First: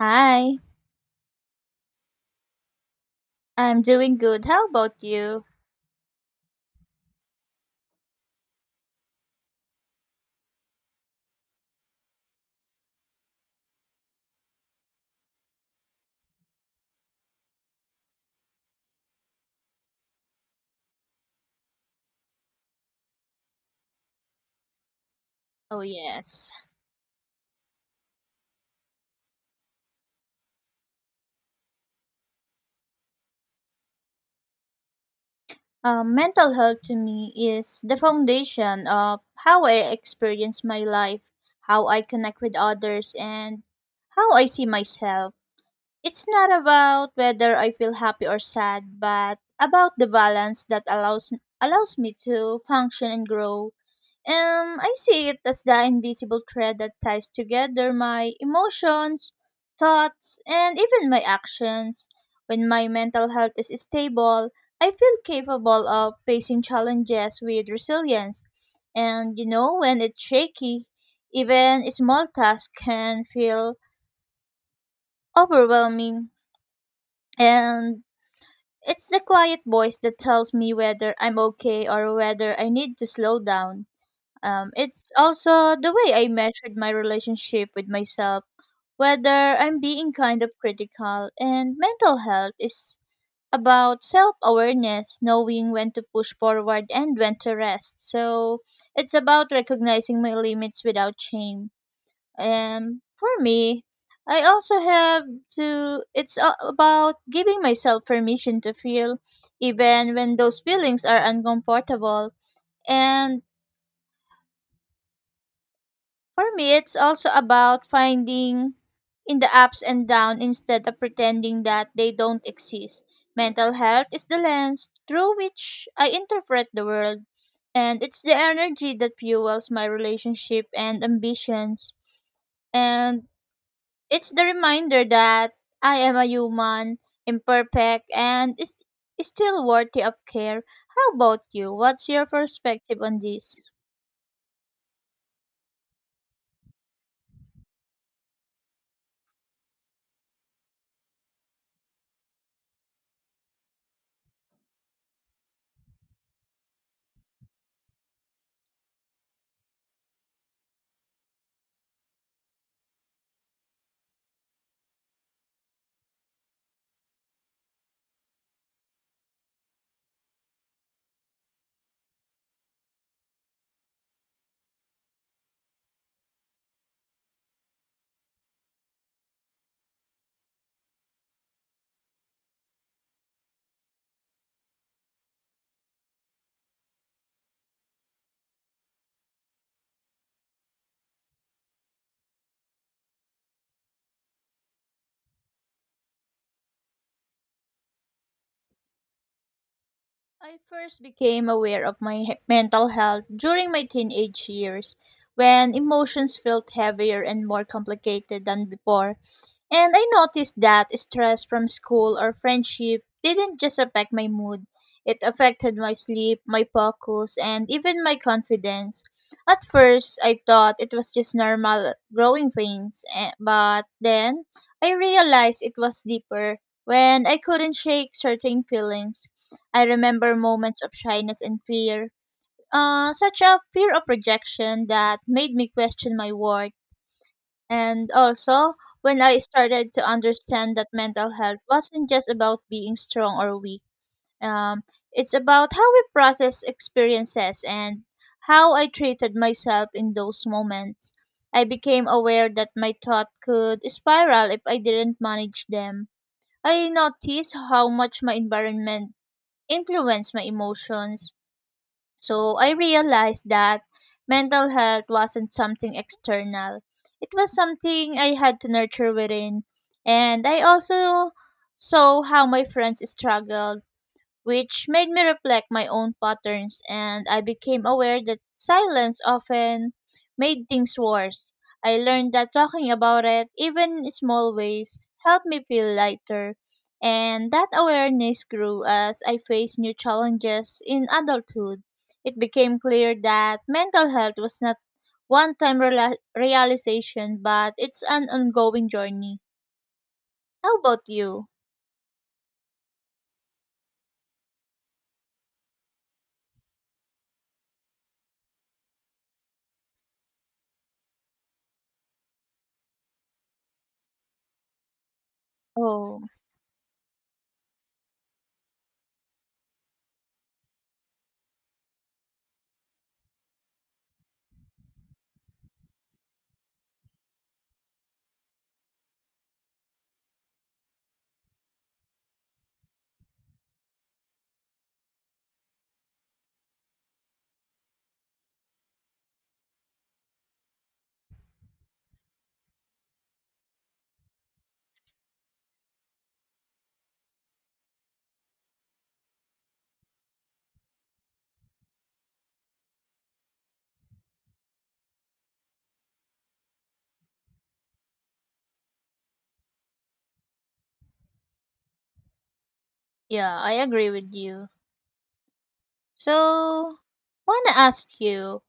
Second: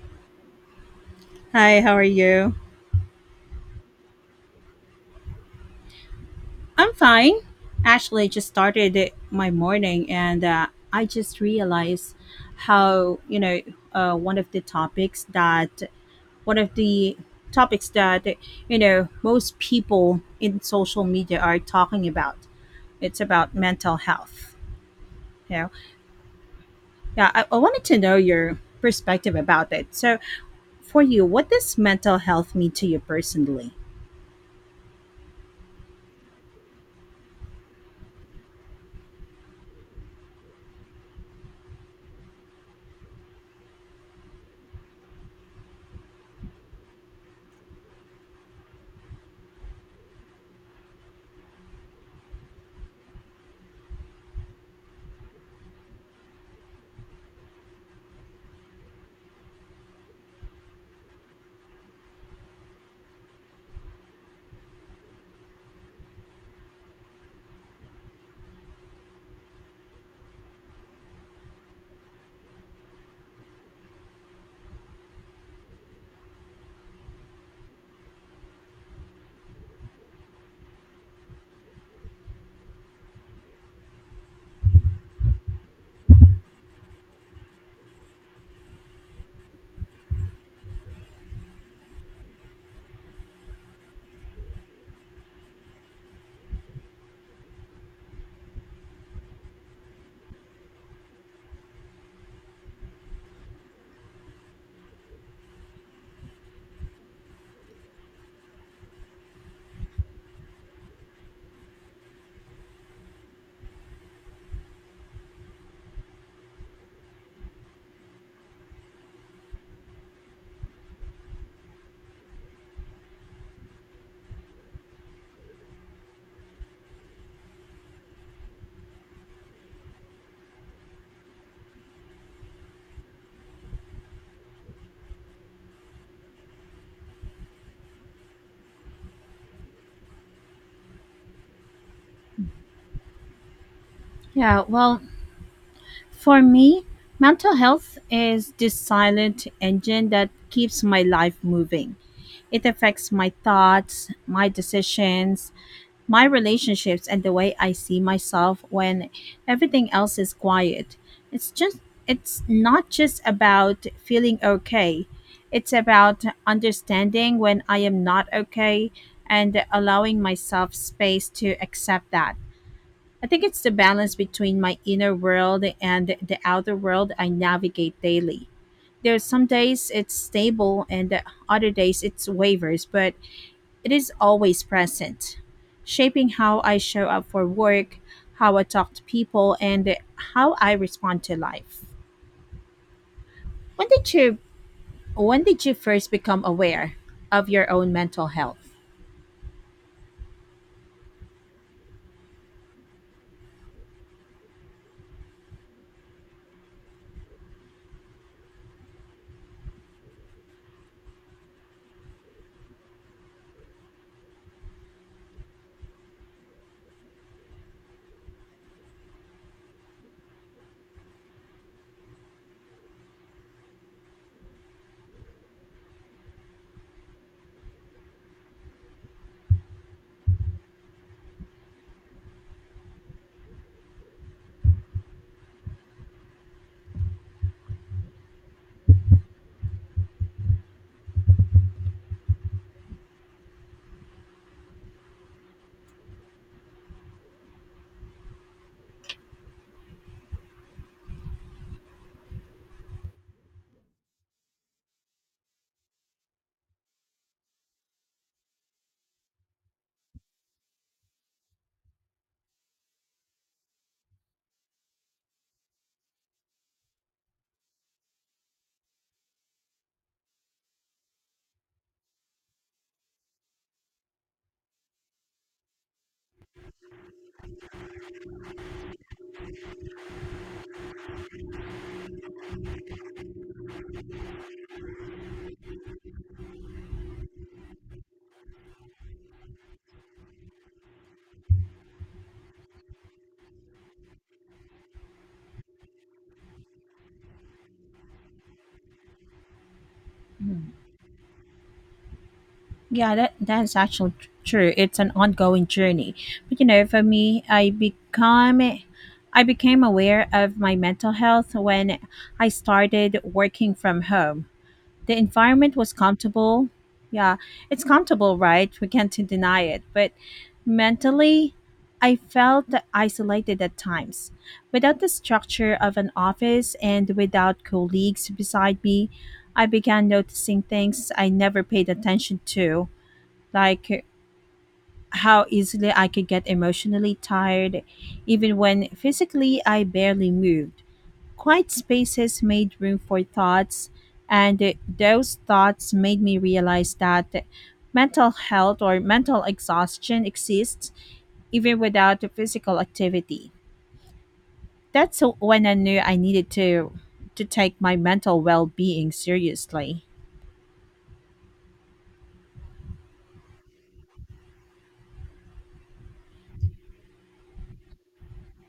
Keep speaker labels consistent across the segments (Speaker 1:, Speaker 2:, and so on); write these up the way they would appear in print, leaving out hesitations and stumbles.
Speaker 1: Hi,
Speaker 2: Hi, how are you?
Speaker 1: I'm doing good. How about you?
Speaker 2: I'm fine. Actually, I just started it- my morning and I just realized how, uh, one of the topics that, one of the topics that, most people in social media are talking about. It's about mental health. You know,
Speaker 1: Oh, yes.
Speaker 2: yeah, I wanted to know your perspective about it. So, for you, what does mental health mean to you personally?
Speaker 1: Mental health to me is the foundation of how I experience my life, how I connect with others, and how I see myself. It's not about whether I feel happy or sad, but about the balance that allows me to function and grow. I see it as the invisible thread that ties together my emotions, thoughts, and even my actions. When my mental health is stable, I feel capable of facing challenges with resilience. And you know, when it's shaky, even small tasks can feel overwhelming. And it's the quiet voice that tells me whether I'm okay or whether I need to slow down. It's also the way I measured my relationship with myself, whether I'm being kind of critical, and mental health is about self awareness, knowing when to push forward and when to rest. So it's about recognizing my limits without shame. And for me, I also it's about giving myself permission to feel, even when those feelings are uncomfortable. And for me, it's also about finding in the ups and downs instead of pretending that they don't exist. Mental health is the lens through which I interpret the world, and it's the energy that fuels my relationship and ambitions. And it's the reminder that I am a human, imperfect, and is still worthy of care. How about you? What's your perspective on this?
Speaker 2: Yeah, well, for me, mental health is this silent engine that keeps my life moving. It affects my thoughts, my decisions, my relationships, and the way I see myself when everything else is quiet. It's just it's not just about feeling okay. It's about understanding when I am not okay and allowing myself space to accept that. I think it's the balance between my inner world and the outer world I navigate daily. There are some days it's stable and the other days it wavers, but it is always present, shaping how I show up for work, how I talk to people, and how I respond to life. When did you when did you first become aware of your own mental health?
Speaker 1: I first became aware of mental health during my teenage years when emotions felt heavier and more complicated than before. And I noticed that stress from school or friendship didn't just affect my mood, it affected my sleep, my focus, and even my confidence. At first, I thought it was just normal growing pains, but then I realized it was deeper when I couldn't shake certain feelings. I remember moments of shyness and fear, such a fear of rejection that made me question my worth and also, when I started to understand that mental health wasn't just about being strong or weak, um, it's about how we process experiences and how I treated myself in those moments. I became aware that my thought could spiral if I didn't manage them. I noticed how much my environment influenced my emotions so I realized that mental health wasn't something external. It was something I had to nurture within. And I also saw how my friends struggled which made me reflect my own patterns and I became aware that silence often made things worse. I learned that talking about it, even in small ways, helped me feel lighter. And that awareness grew as I faced new challenges in adulthood. It became clear that mental health was not one time realization, but it's an ongoing journey. How about you?
Speaker 2: Yeah, that's actually true. It's an ongoing journey. But you know, for me, I became aware of my mental health when I started working from home. The environment was
Speaker 1: Oh,
Speaker 2: comfortable. Yeah, it's comfortable, right? We can't deny it. But mentally, I felt isolated at times. Without the structure of an office and without colleagues beside me, I began noticing things I never paid attention to, like how easily I could get emotionally tired, even when physically I barely moved. Quiet spaces made room for thoughts, and those thoughts made me realize that mental health or mental exhaustion exists even without the physical activity. That's when I knew I needed to take my mental well-being seriously.
Speaker 1: yeah, I agree with you. So, wanna ask you,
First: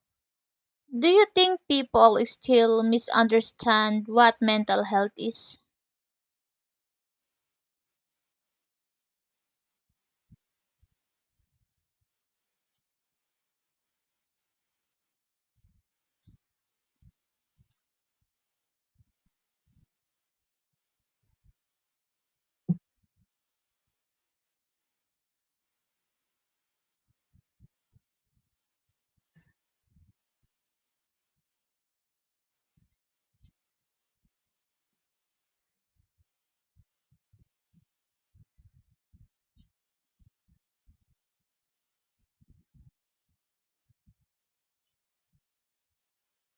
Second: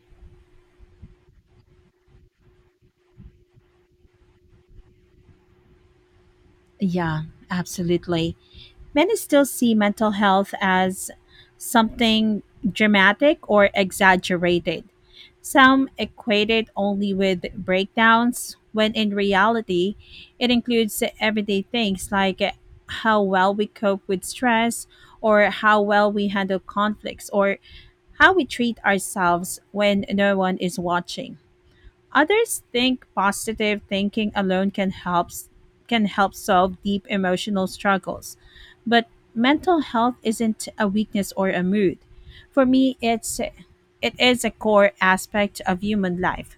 Speaker 1: do you think people still misunderstand what mental health is?
Speaker 2: Yeah, absolutely. Many still see mental health as something dramatic or exaggerated. Some equate it only with breakdowns, when in reality, it includes everyday things like how well we cope with stress, or how well we handle conflicts, or how we treat ourselves when no one is watching. Others think positive thinking alone can help solve deep emotional struggles. But mental health isn't a weakness or a mood. For me, it is a core aspect of human life.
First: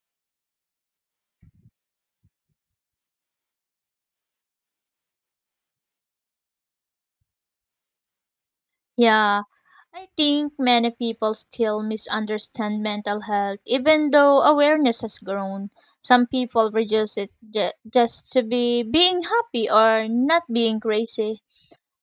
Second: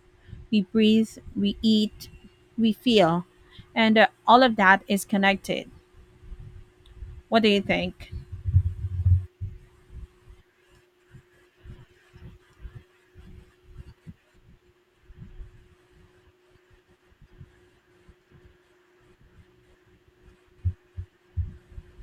Speaker 2: We breathe, we eat, we feel, and all of that is connected. What do you think?
Speaker 1: Yeah, I think many people still misunderstand mental health even though awareness has grown. Some people reduce it just to be being happy or not being crazy.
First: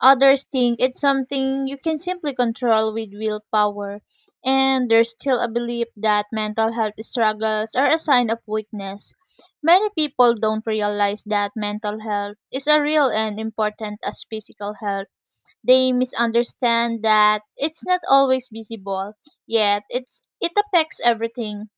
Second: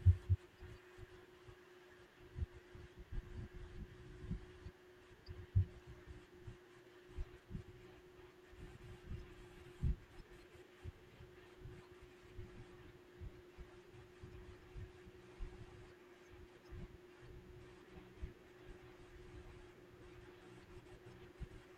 Speaker 1: Others think it's something you can simply control with willpower. And there's still a belief that mental health struggles are a sign of weakness. Many people don't realize that mental health is as real and important as physical health. They misunderstand that it's not always visible, yet it affects everything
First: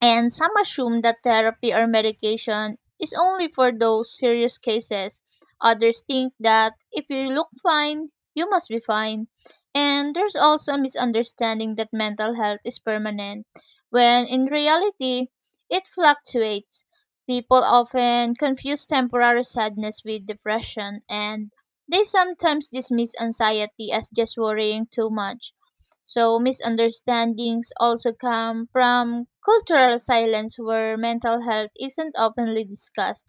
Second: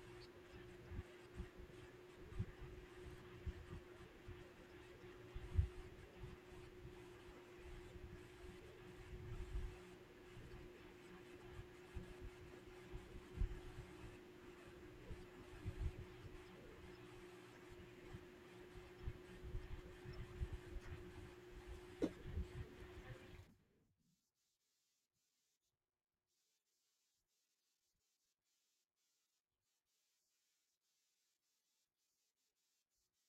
Speaker 1: and some assume that therapy or medication is only for those serious cases. Others think that if you look fine, you must be fine. And there's also a misunderstanding that mental health is permanent, when in reality, it fluctuates. People often confuse temporary sadness with depression, and they sometimes dismiss anxiety as just worrying too much. So misunderstandings also come from cultural silence where mental health isn't openly discussed.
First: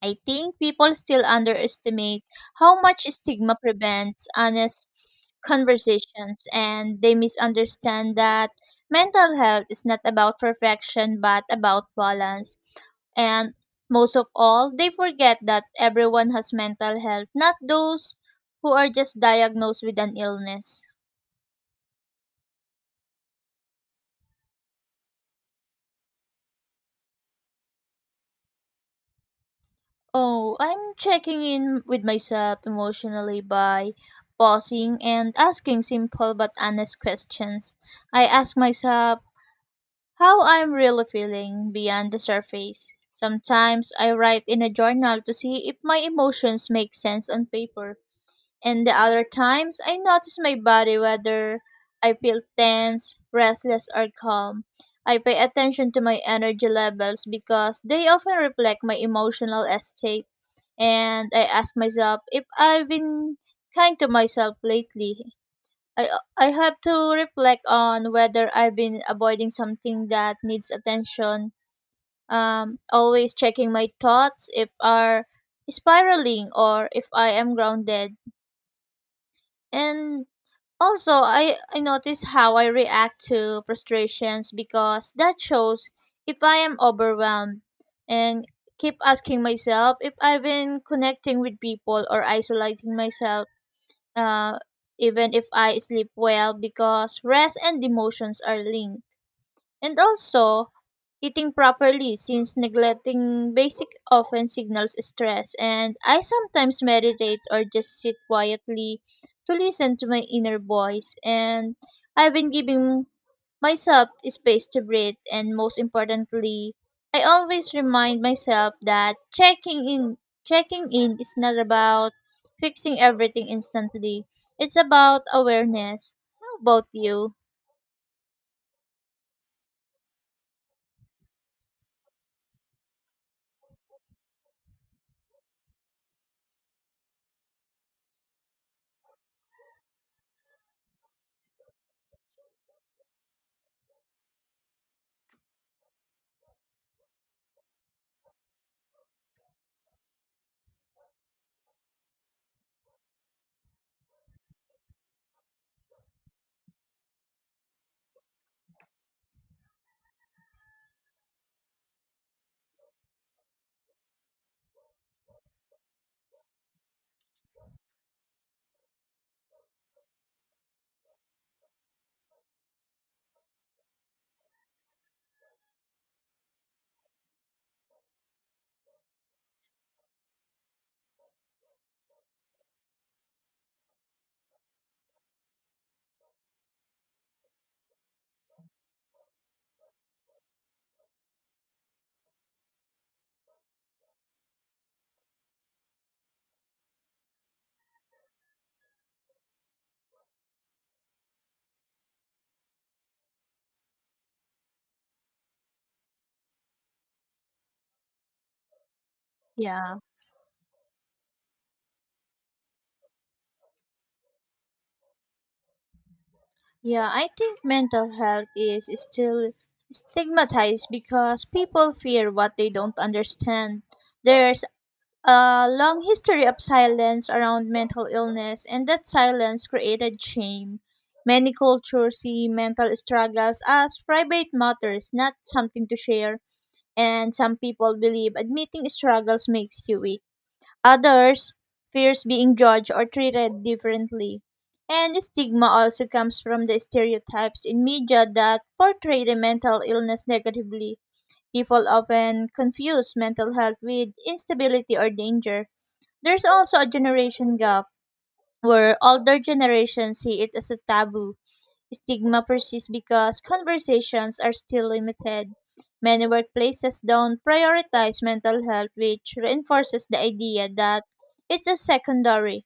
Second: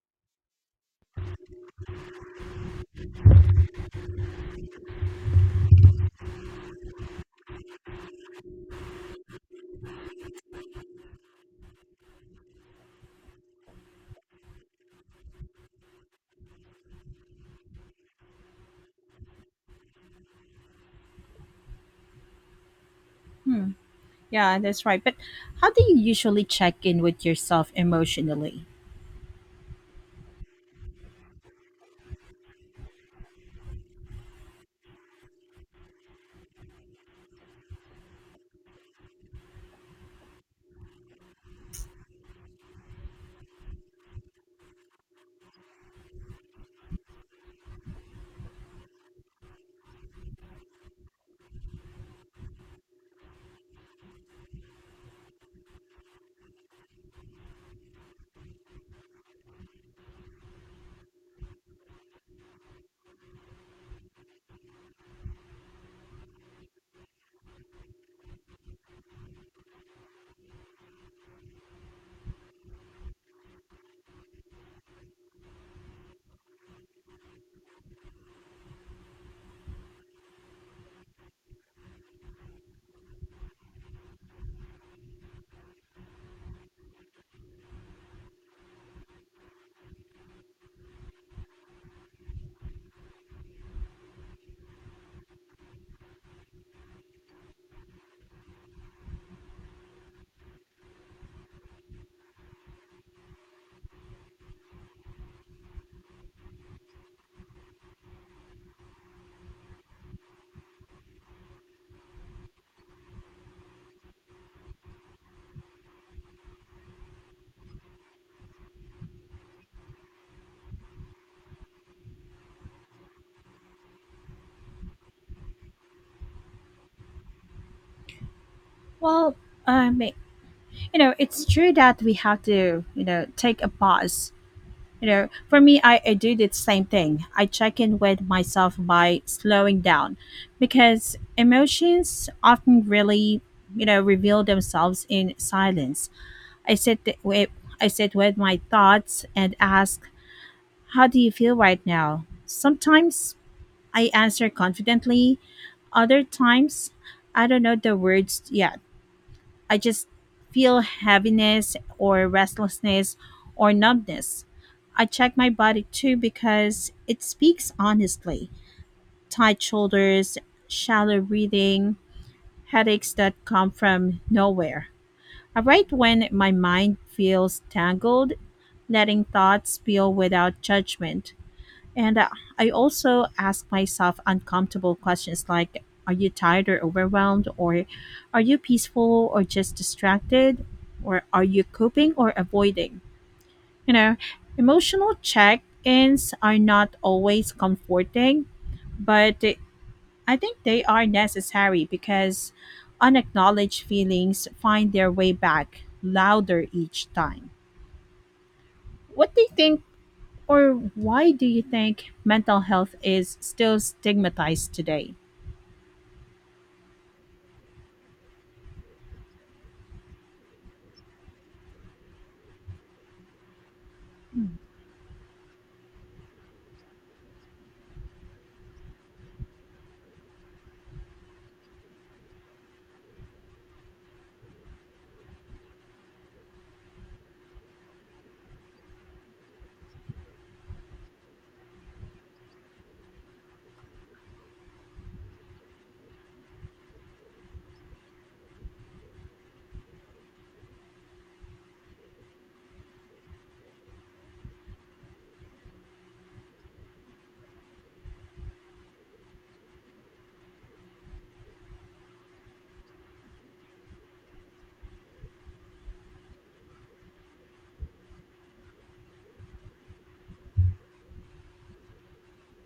Speaker 1: I think people still underestimate how much stigma prevents honest conversations and they misunderstand that mental health is not about perfection but about balance. And most of all, they forget that everyone has mental health, not those who are just diagnosed with an illness.
Speaker 2: Hmm. Yeah, that's right. But how do you usually check in with yourself emotionally?
Speaker 1: Oh, I'm checking in with myself emotionally by pausing and asking simple but honest questions. I ask myself how I'm really feeling beyond the surface. Sometimes I write in a journal to see if my emotions make sense on paper. And the other times, I notice my body whether I feel tense, restless, or calm. I pay attention to my energy levels because they often reflect my emotional state. And I ask myself if I've been kind to myself lately. I, I have to reflect on whether I've been avoiding something that needs attention. Always checking my thoughts if are spiraling or if I am grounded. And also, I notice how I react to frustrations because that shows if I am overwhelmed and keep asking myself if I've been connecting with people or isolating myself, uh, even if I sleep well, because rest and emotions are linked. And also, eating properly, since neglecting basic often signals stress, and I sometimes meditate or just sit quietly to listen to my inner voice. And I've been giving myself space to breathe, and most importantly, I always remind myself that checking in is not about fixing everything instantly. It's about awareness. How about you?
Speaker 2: Well, um, you know it's true that we have to, take a pause. For me, I do the same thing. I check in with myself by slowing down, because emotions often really, reveal themselves in silence. i sit th- with I sit with my thoughts and ask, how do you feel right now? Sometimes I answer confidently, other times I don't know the words yet. I just feel heaviness or restlessness or numbness. I check my body too because it speaks honestly. Tight shoulders, shallow breathing, headaches that come from nowhere. I write when my mind feels tangled, letting thoughts spill without judgment. And I also ask myself uncomfortable questions like, are you tired or overwhelmed? Or are you peaceful or just distracted? Or are you coping or avoiding? You know, emotional check ins are not always comforting, but I think they are necessary because unacknowledged feelings find their way back louder each time. What do you think?
Speaker 1: Yeah.
Speaker 2: Or why do you think mental health is still stigmatized today?
Speaker 1: Yeah, I think mental health is still stigmatized because people fear what they don't understand. There's a long history of silence around mental illness, and that silence created shame. Many cultures see mental struggles as private matters, not something to share, and some people believe admitting struggles makes you weak. Others fears being judged or treated differently. And stigma also comes from the stereotypes in media that portray the mental illness negatively. People often confuse mental health with instability or danger. There's also a generation gap where older generations see it as a taboo. Stigma persists because conversations are still limited. Many workplaces don't prioritize mental health, which reinforces the idea that it's a secondary.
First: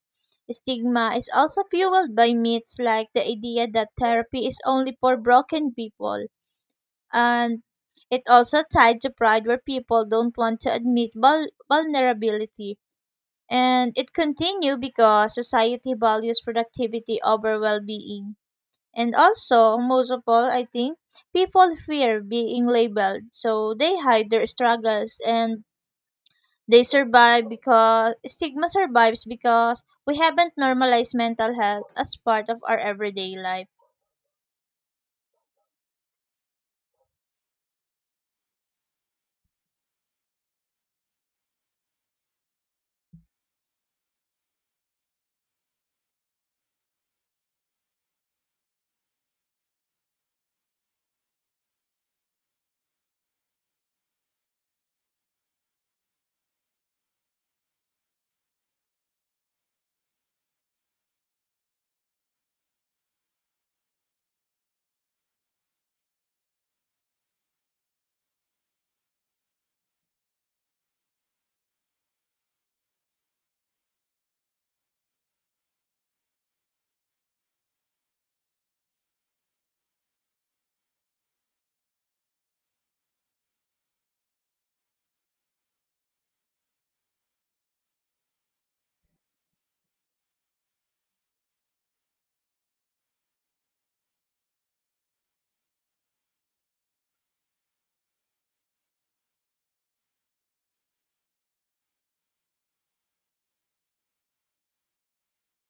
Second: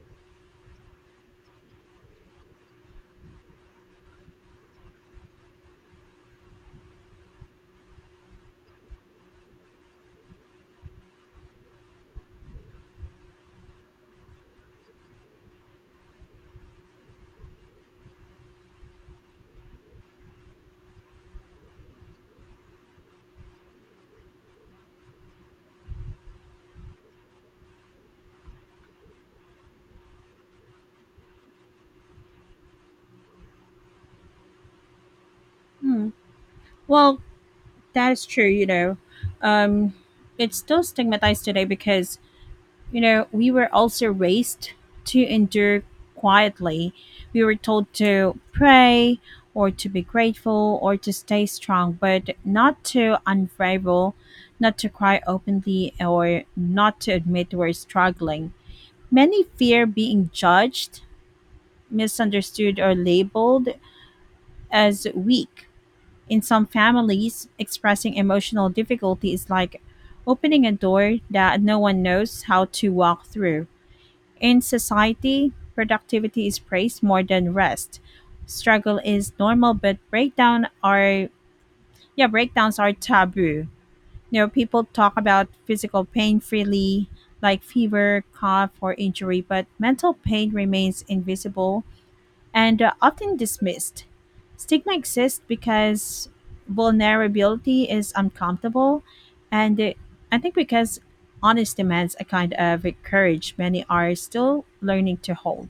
Speaker 1: Stigma is also fueled by myths like the idea that therapy is only for broken people, and it also tied to pride where people don't want to admit vulnerability. And it continue because society values productivity over well-being. And also, most of all, I think people fear being labeled, so they hide their struggles and they survive because stigma survives because we haven't normalized mental health as part of our everyday life.
Speaker 2: Hmm. Well, that is true, you know. Um, it's still stigmatized today because, you know, we were also raised to endure quietly. We were told to pray or to be grateful or to stay strong, but not to unravel, not to cry openly, or not to admit we're struggling. Many fear being judged, misunderstood or labeled as weak. In some families, expressing emotional difficulty is like opening a door that no one knows how to walk through. In society, productivity is praised more than rest. Struggle is normal, but breakdown are Yeah, breakdowns are taboo. You know, people talk about physical pain freely, like fever, cough, or injury, but mental pain remains invisible and are often dismissed. Stigma exists because vulnerability is uncomfortable, and I think because honest demands a kind of courage many are still learning to hold.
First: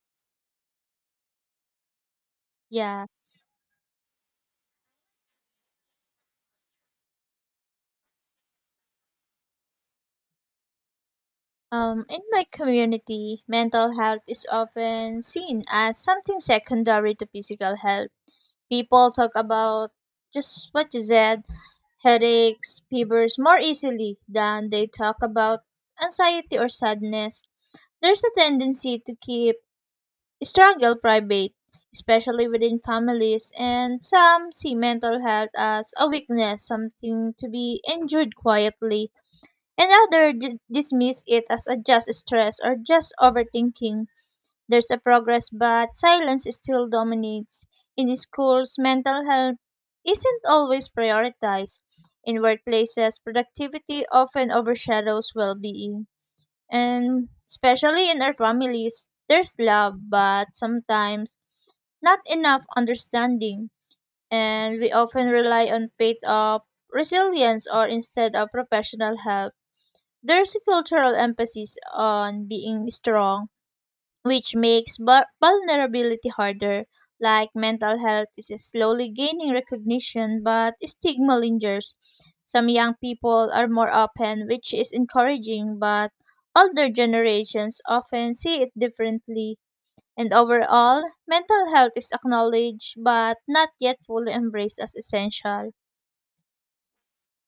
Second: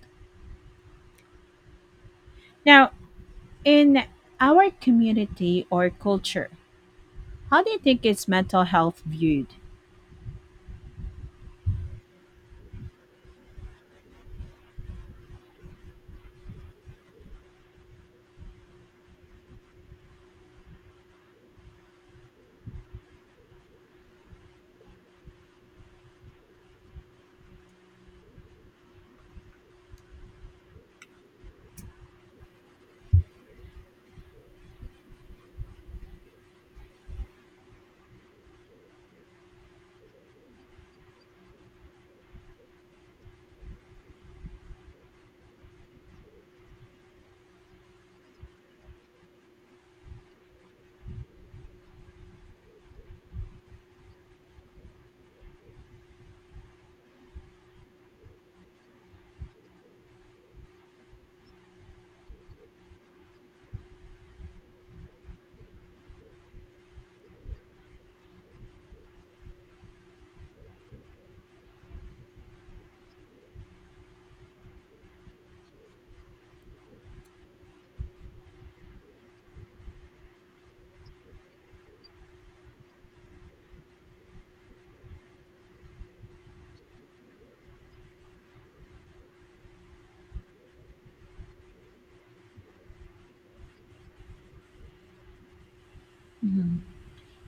Speaker 2: Now,
Speaker 1: Yeah.
Speaker 2: in our community or culture, how do you think is mental health viewed?
Speaker 1: In my community, mental health is often seen as something secondary to physical health. People talk about just what you said headaches, fevers more easily than they talk about anxiety or sadness. There's a tendency to keep struggle private, especially within families, and some see mental health as a weakness, something to be endured quietly, and others dismiss it as a just stress or just overthinking. There's a progress, but silence still dominates. In schools, mental health isn't always prioritized. In workplaces, productivity often overshadows well being. And especially in our families, there's love, but sometimes not enough understanding. And we often rely on faith of resilience or instead of professional help. There's a cultural emphasis on being strong which makes vulnerability harder. Like mental health is slowly gaining recognition, but stigma lingers. Some young people are more open, which is encouraging, but older generations often see it differently. And overall, mental health is acknowledged but not yet fully embraced as essential.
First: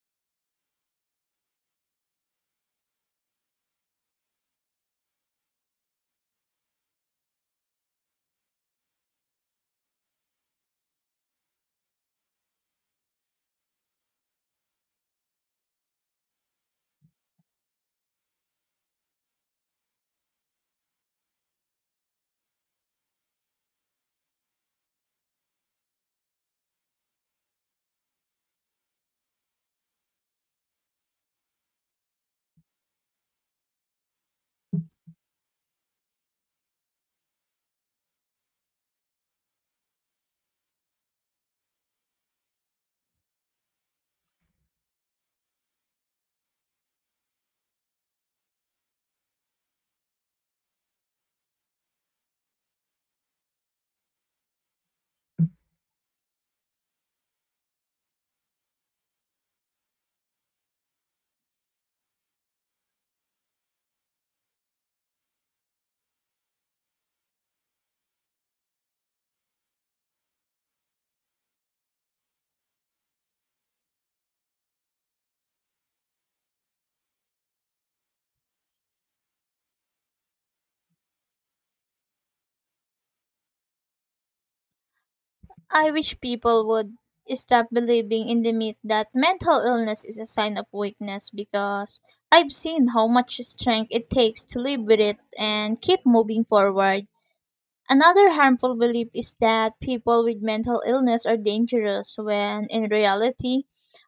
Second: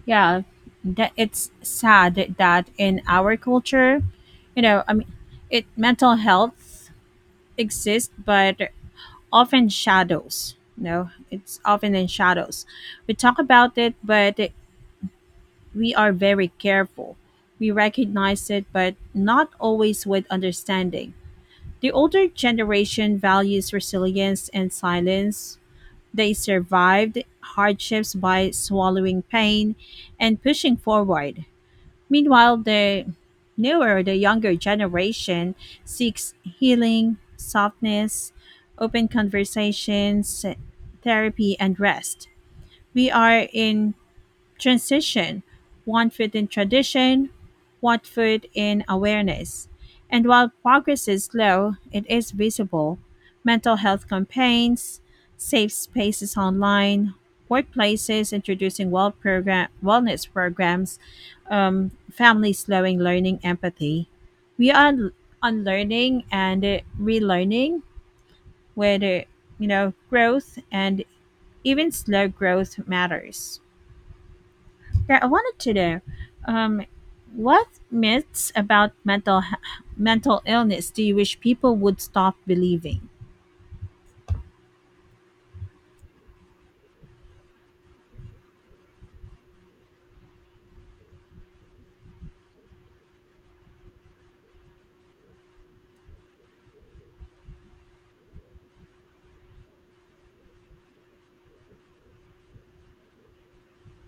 Speaker 2: Yeah, that it's sad that in our culture, you know, I mean, it mental health exists, but often shadows. No, it's often in shadows. We talk about it, but we are very careful. We recognize it, but not always with understanding. The older generation values resilience and silence. They survived hardships by swallowing pain and pushing forward. Meanwhile, the younger generation seeks healing, softness, open conversations, therapy, and rest. We are in transition, one foot in tradition, one foot in awareness. And while progress is slow, it is visible. Mental health campaigns, safe spaces online, workplaces introducing wellness programs, families slowing learning empathy. We are unlearning and relearning, where growth and even slow growth matters. Yeah, I wanted to know, um, what myths about mental illness do you wish people would stop believing?
Speaker 1: I wish people would stop believing in the myth that mental illness is a sign of weakness because I've seen how much strength it takes to live with it and keep moving forward. Another harmful belief is that people with mental illness are dangerous, when in reality,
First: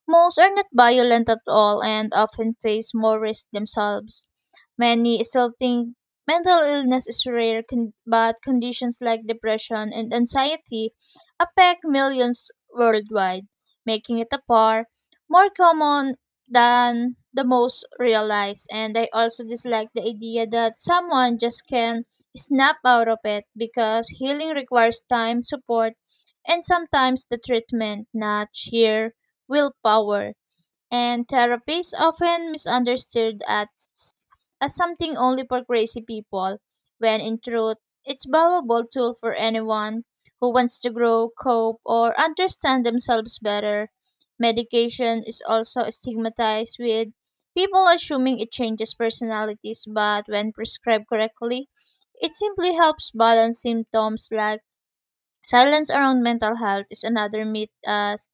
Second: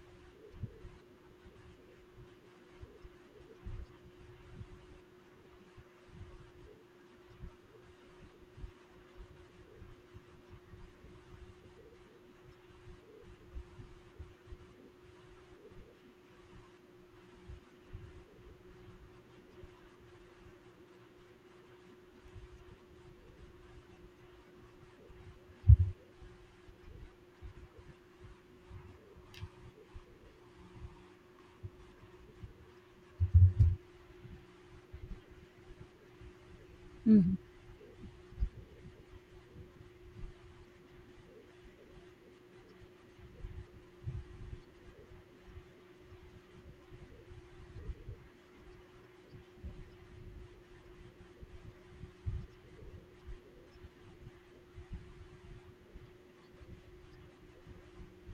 Speaker 1: most are not violent at all and often face more risk themselves. Many still think mental illness is rare, but conditions like depression and anxiety affect millions worldwide, making it a par more common than the most realize. And I also dislike the idea that someone just can snap out of it because healing requires time, support, and sometimes the treatment, not sheer willpower and therapy is often misunderstood as something only for crazy people, when
Speaker 2: Mhm.
Speaker 1: in truth, it's valuable tool for anyone who wants to grow, cope, or understand themselves better. Medication is also stigmatized with people assuming it changes personalities, but when prescribed correctly, it simply helps balance symptoms like silence around mental health is another myth as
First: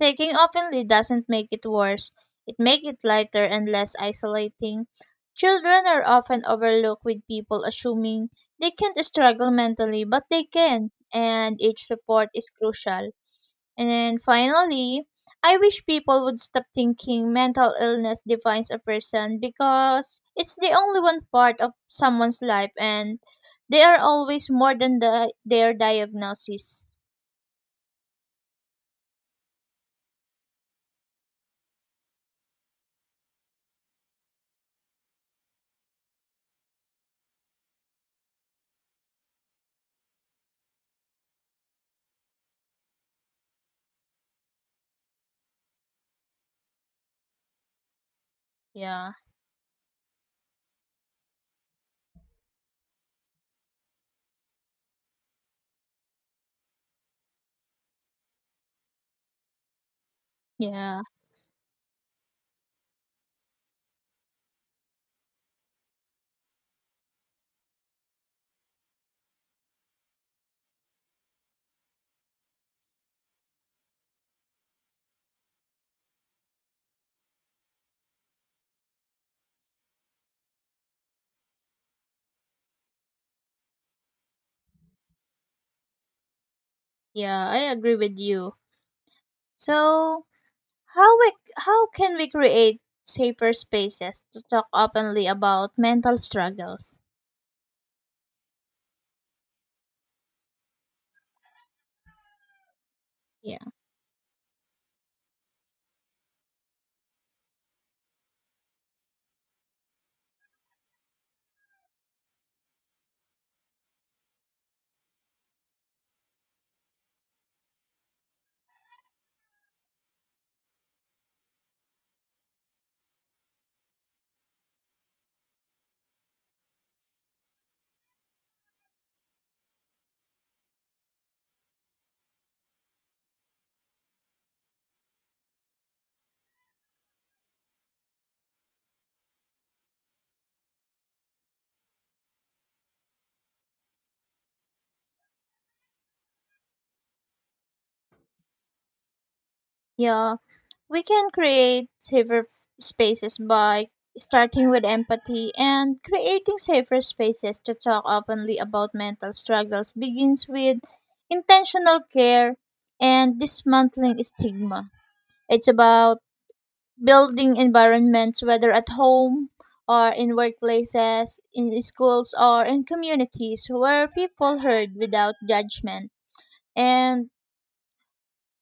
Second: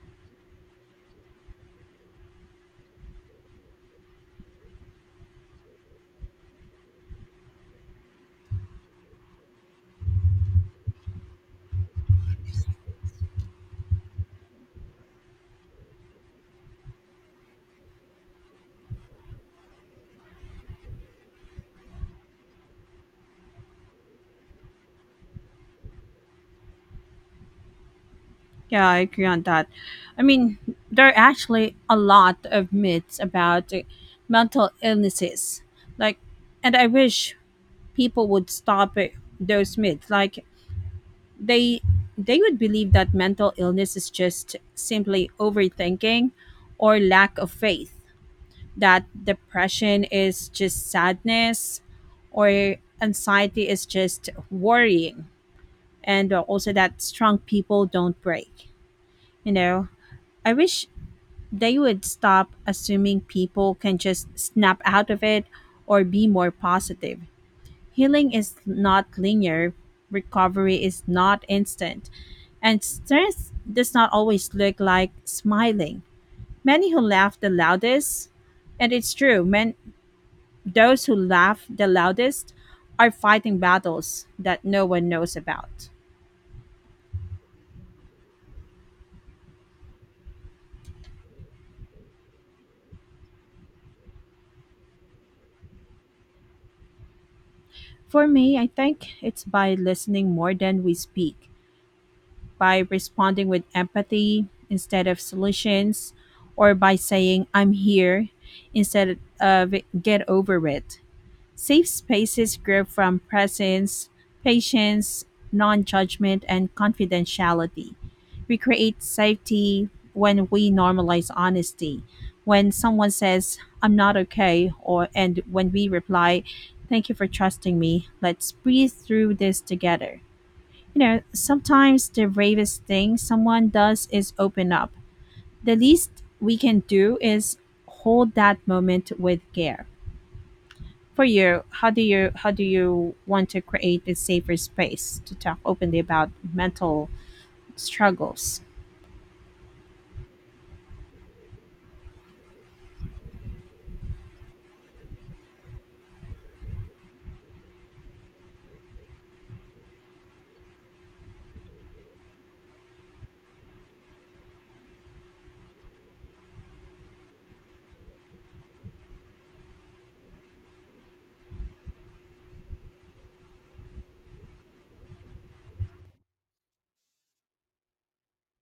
Speaker 1: taking openly doesn't make it worse. It makes it lighter and less isolating. Children are often overlooked with people assuming they can't struggle mentally, but they can, and each support is crucial. And finally, I wish people would stop thinking mental illness defines a person because it's the only one part of someone's life and they are always more than their diagnosis.
Speaker 2: Yeah, I agree on that. I mean, there are actually a lot of myths about mental illnesses. Like, and I wish people would stop those myths. Like, they they would believe that mental illness is just simply overthinking or lack of faith, that
Speaker 1: Yeah,
Speaker 2: depression is just sadness or anxiety is just worrying, and also that strong people don't break. You know, I wish
Speaker 1: yeah,
Speaker 2: they would stop assuming people can just snap out of it or be more positive. Healing is not linear, recovery is not instant, and strength does not always look like smiling. Many who laugh the loudest and it's true men Those who laugh the loudest are fighting battles that no one knows about.
Speaker 1: yeah. I agree with you. So, how we how can we create safer spaces to talk openly about mental struggles?
Speaker 2: For me, I think it's by listening more than we speak, by responding
Speaker 1: Yeah,
Speaker 2: with empathy instead of solutions, or by saying, I'm here, instead of get over it. Safe spaces grow from presence, patience, non judgment, and confidentiality. We create safety when we normalize honesty. When someone says, I'm not okay, or and when we reply, thank you for trusting me. Let's breathe through this together. You know, sometimes the bravest thing someone does is open up. The least we can do is hold that moment with care. For you, how do you want to create a safer space to talk openly about mental struggles?
Speaker 1: yeah. We can create safer spaces by starting with empathy, and creating safer spaces to talk openly about mental struggles begins with intentional care and dismantling stigma. It's about building environments, whether at home or in workplaces, in schools, or in communities where people heard without judgment. And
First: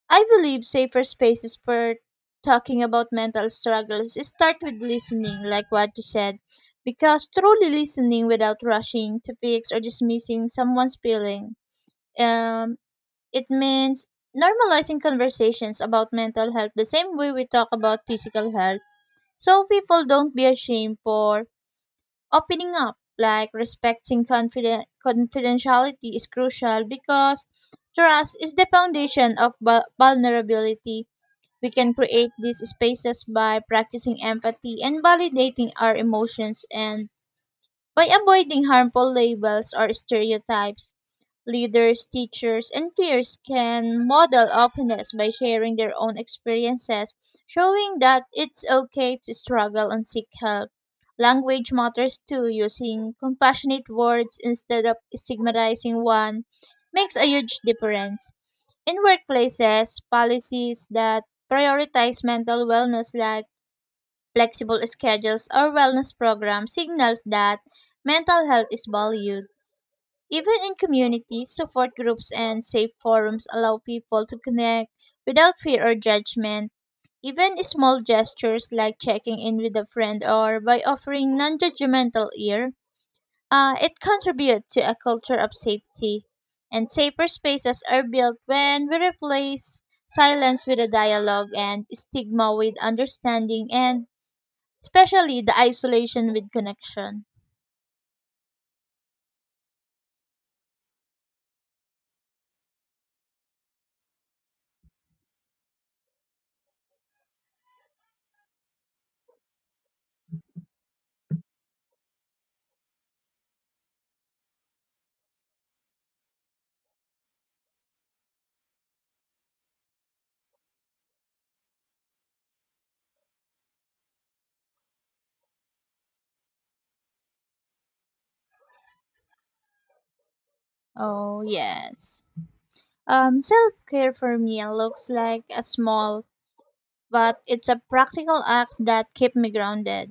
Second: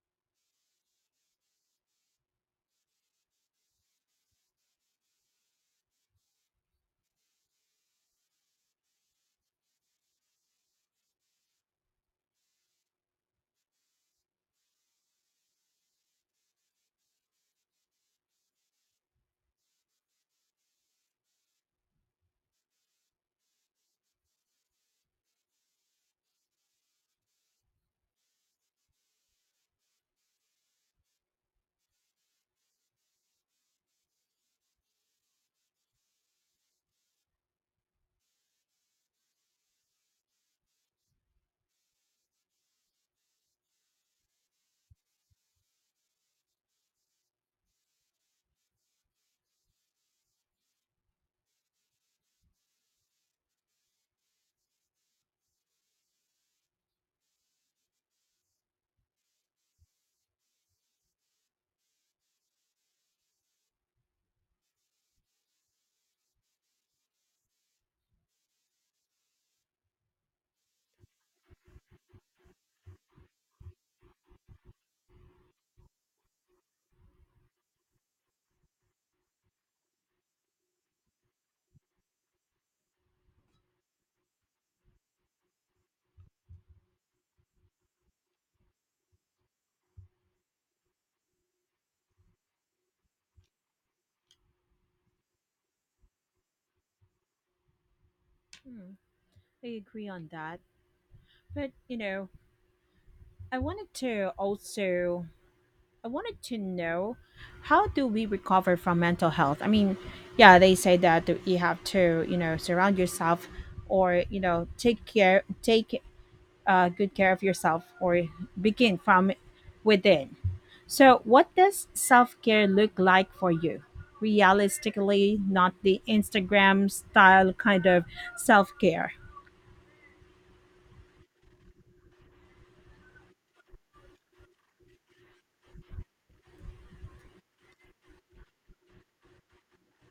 Speaker 1: I believe safer spaces for talking about mental struggles start with listening, like what you said, because truly listening without rushing to fix or dismissing someone's feeling, um, it means normalizing conversations about mental health the same way we talk about physical health so people don't be ashamed for opening up. Like respecting confidentiality is crucial because trust is the foundation of vulnerability. We can create these spaces by practicing empathy and validating our emotions and by avoiding harmful labels or stereotypes. Leaders, teachers, and peers can model openness by sharing their own experiences, showing that it's okay to struggle and seek help. Language matters too, using compassionate words instead of stigmatizing one makes a huge difference. In workplaces, policies that prioritize mental wellness like flexible schedules or wellness programs signals that mental health is valued. Even in communities, support groups and safe forums allow people to connect without fear or judgment. Even small gestures like checking in with a friend or by offering non-judgmental ear, it contributes to a culture of safety. And safer spaces are built when we replace silence with a dialogue, and stigma with understanding, and especially the isolation with connection.
Speaker 2: Hmm, I agree on that. But you know, i wanted to also I wanted to know, how do we recover from mental health? I mean, yeah, they say that you have to, you know, surround yourself or, you know, take good care of yourself or begin from within. So, what does self care look like for you? Realistically, not the Instagram style kind of self care.
Speaker 1: Oh, yes. Self care for me looks like a small, but it's a practical act that keep me grounded.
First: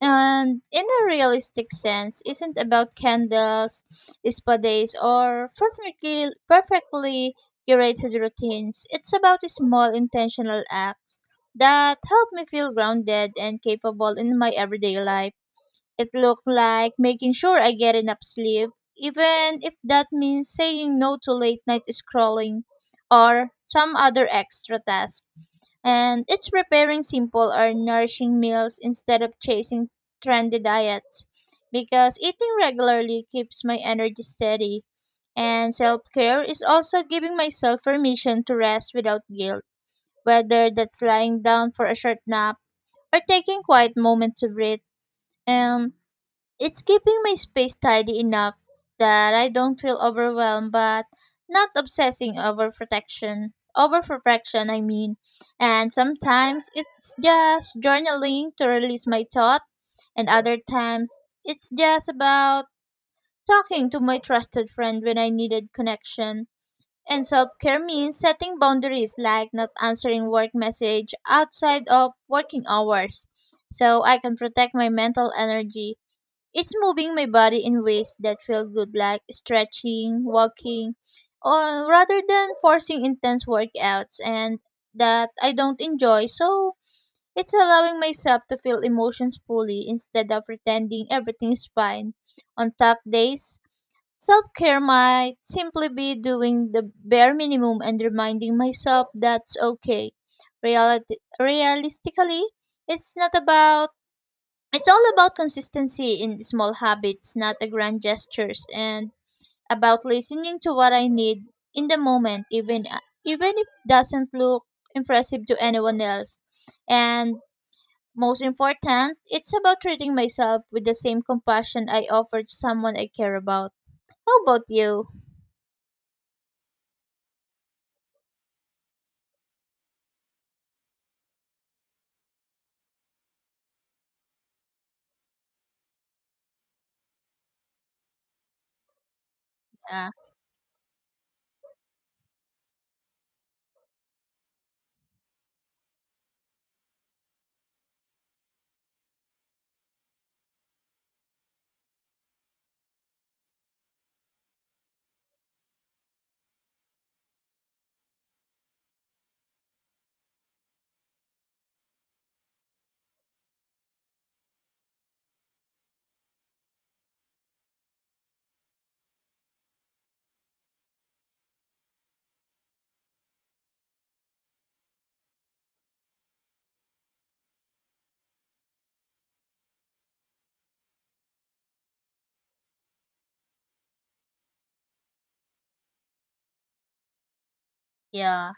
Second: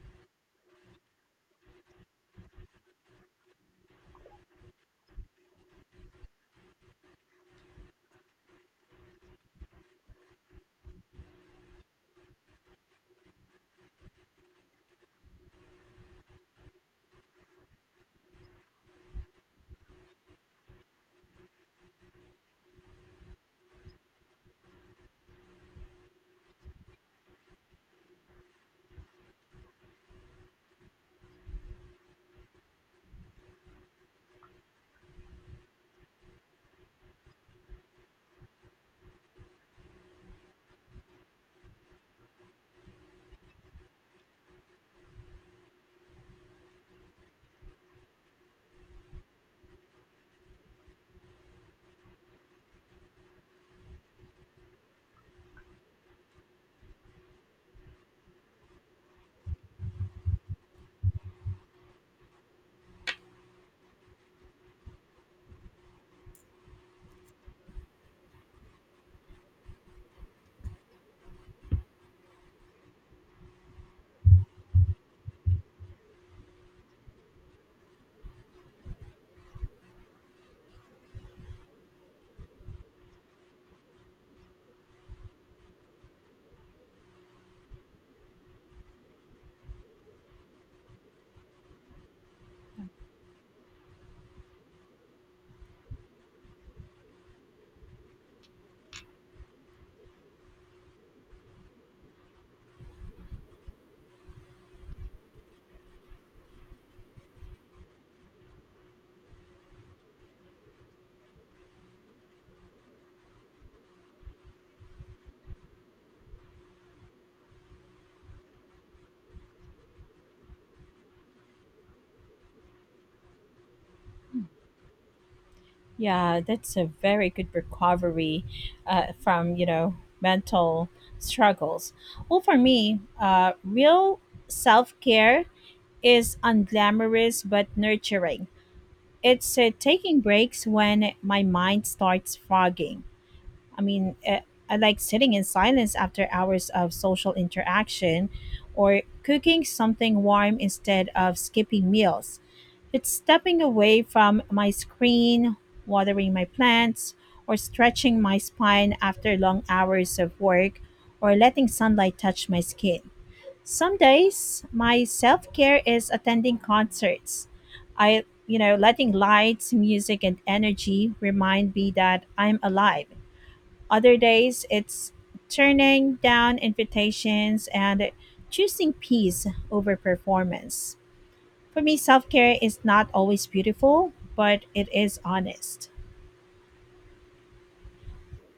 Speaker 1: And in a realistic sense, isn't about candles, spa days, or perfectly curated routines. It's about small intentional acts that help me feel grounded and capable in my everyday life. It looked like making sure I get enough sleep, even if that means saying no to late night scrolling or some other extra task. And it's preparing simple or nourishing meals instead of chasing trendy diets because eating regularly keeps my energy steady. And self care is also giving myself permission to rest without guilt, whether that's lying down for a short nap or taking quiet moment to breathe. Um, it's keeping my space tidy enough that I don't feel overwhelmed but not obsessing over protection. Over protection, I mean. And sometimes it's just journaling to release my thought, and other times it's just about talking to my trusted friend when I needed connection. And self care means setting boundaries like not answering work message outside of working hours so I can protect my mental energy. It's moving my body in ways that feel good, like stretching, walking, or rather than forcing intense workouts and that I don't enjoy. So it's allowing myself to feel emotions fully instead of pretending everything is fine. On tough days, self care might simply be doing the bare minimum and reminding myself that's okay. Realistically, it's not about it's all about consistency in small habits, not a grand gestures, and about listening to what I need in the moment, even even if it doesn't look impressive to anyone else. And most important, it's about treating myself with the same compassion I offer to someone I care about. How about you?
Speaker 2: Yeah, that's a very good recovery from, you know, mental struggles. Well, for me, real self care is unglamorous but nurturing. It's
Speaker 1: Yeah,
Speaker 2: taking breaks when my mind starts fogging. I mean, eh, I like sitting in silence after hours of social interaction or cooking something warm instead of skipping meals. It's stepping away from my screen, watering my plants, or stretching my spine after long hours of work, or letting sunlight touch my skin. Some days, my self care is attending concerts. I, you know, letting lights, music, and energy remind me that I'm alive. Other days, it's turning down invitations and choosing peace over performance. For me, self care is not always beautiful, but it is honest.
Speaker 1: yeah.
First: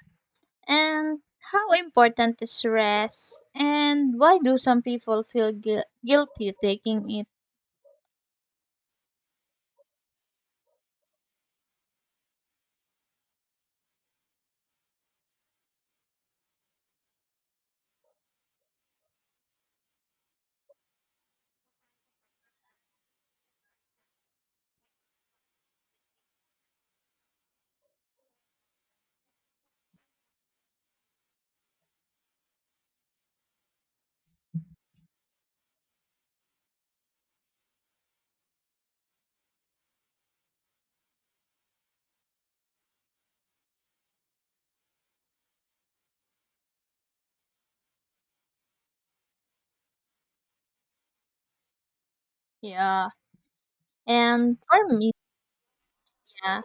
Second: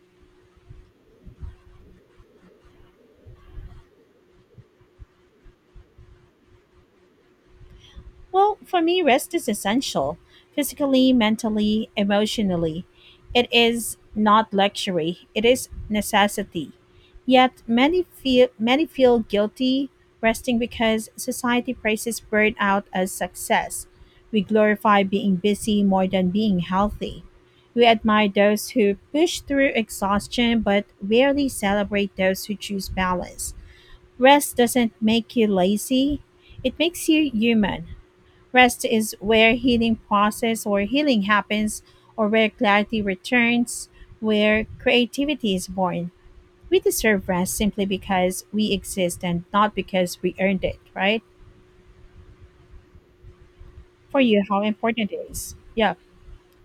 Speaker 1: And how important is rest? And why do some people feel guilty taking it?
Speaker 2: Well, for me, rest is essential physically, mentally, emotionally. It is not luxury, it is necessity. Yet many feel guilty resting because society praises burnout as success. We glorify being busy more than being healthy. We admire those who push through exhaustion but rarely celebrate those who choose balance. Rest doesn't make you lazy, it makes you human. Rest is where healing happens, or where clarity returns, where creativity is born. We deserve rest simply because we exist and not because we earned it, right?
Speaker 1: Yeah.
Speaker 2: For you,
Speaker 1: And
Speaker 2: how
Speaker 1: for
Speaker 2: important
Speaker 1: me,
Speaker 2: it is. Yeah.
Speaker 1: yeah.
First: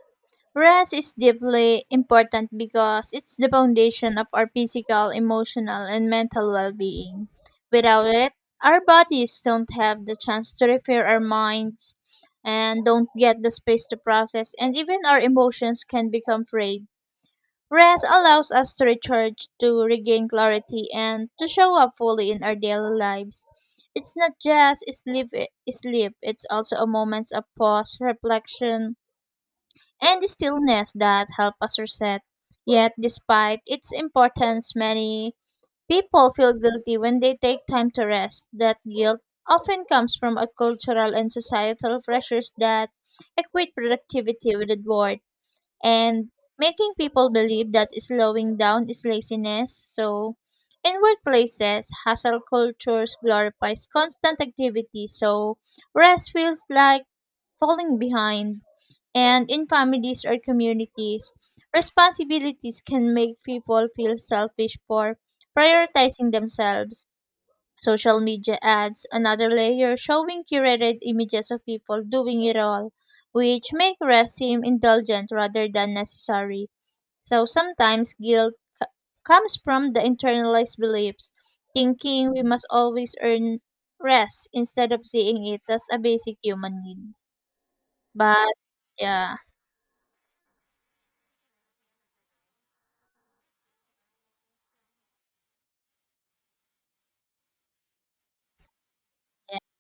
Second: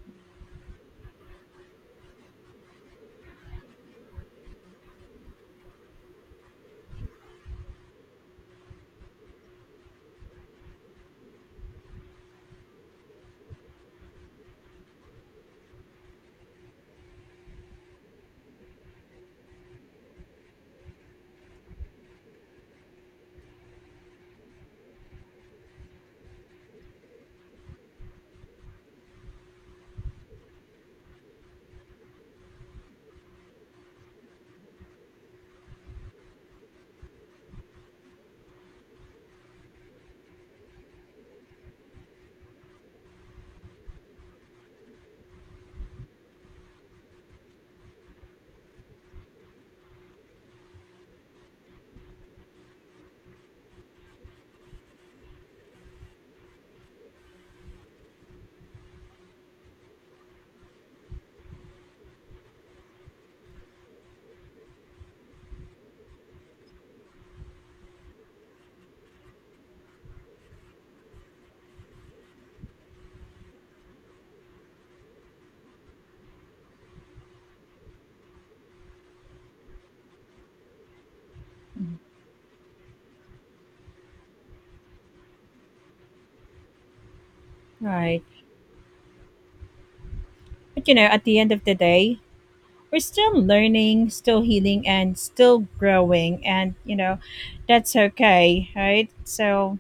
Speaker 1: Rest is deeply important because it's the foundation of our physical, emotional, and mental well being. Without it, our bodies don't have the chance to repair our minds and don't get the space to process, and even our emotions can become frayed. Rest allows us to recharge, to regain clarity, and to show up fully in our daily lives. It's not just sleep. It's also a moment of pause, reflection, and the stillness that help us reset. Yet, despite its importance, many people feel guilty when they take time to rest. That guilt often comes from a cultural and societal pressures that equate productivity with reward and making people believe that slowing down is laziness. So, in workplaces, hustle cultures glorifies constant activity, so rest feels like falling behind. And in families or communities, responsibilities can make people feel selfish for prioritizing themselves. Social media adds another layer showing curated images of people doing it all, which make rest seem indulgent rather than necessary. So sometimes comes from the internalized beliefs,
Speaker 2: Mm.
Speaker 1: thinking we must always earn rest instead of seeing it as a basic human need.
Speaker 2: Right.
Speaker 1: But yeah.
Speaker 2: But you know, at the end of the day, we're still learning, still healing, and still growing. And, you know, that's okay, right? So,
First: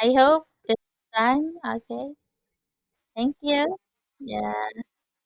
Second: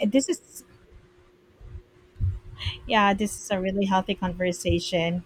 Speaker 1: I
Speaker 2: this
Speaker 1: hope
Speaker 2: is,
Speaker 1: this time. Okay.
Speaker 2: yeah, this
Speaker 1: Thank
Speaker 2: is a
Speaker 1: you.
Speaker 2: really healthy
Speaker 1: Yeah.
Speaker 2: conversation.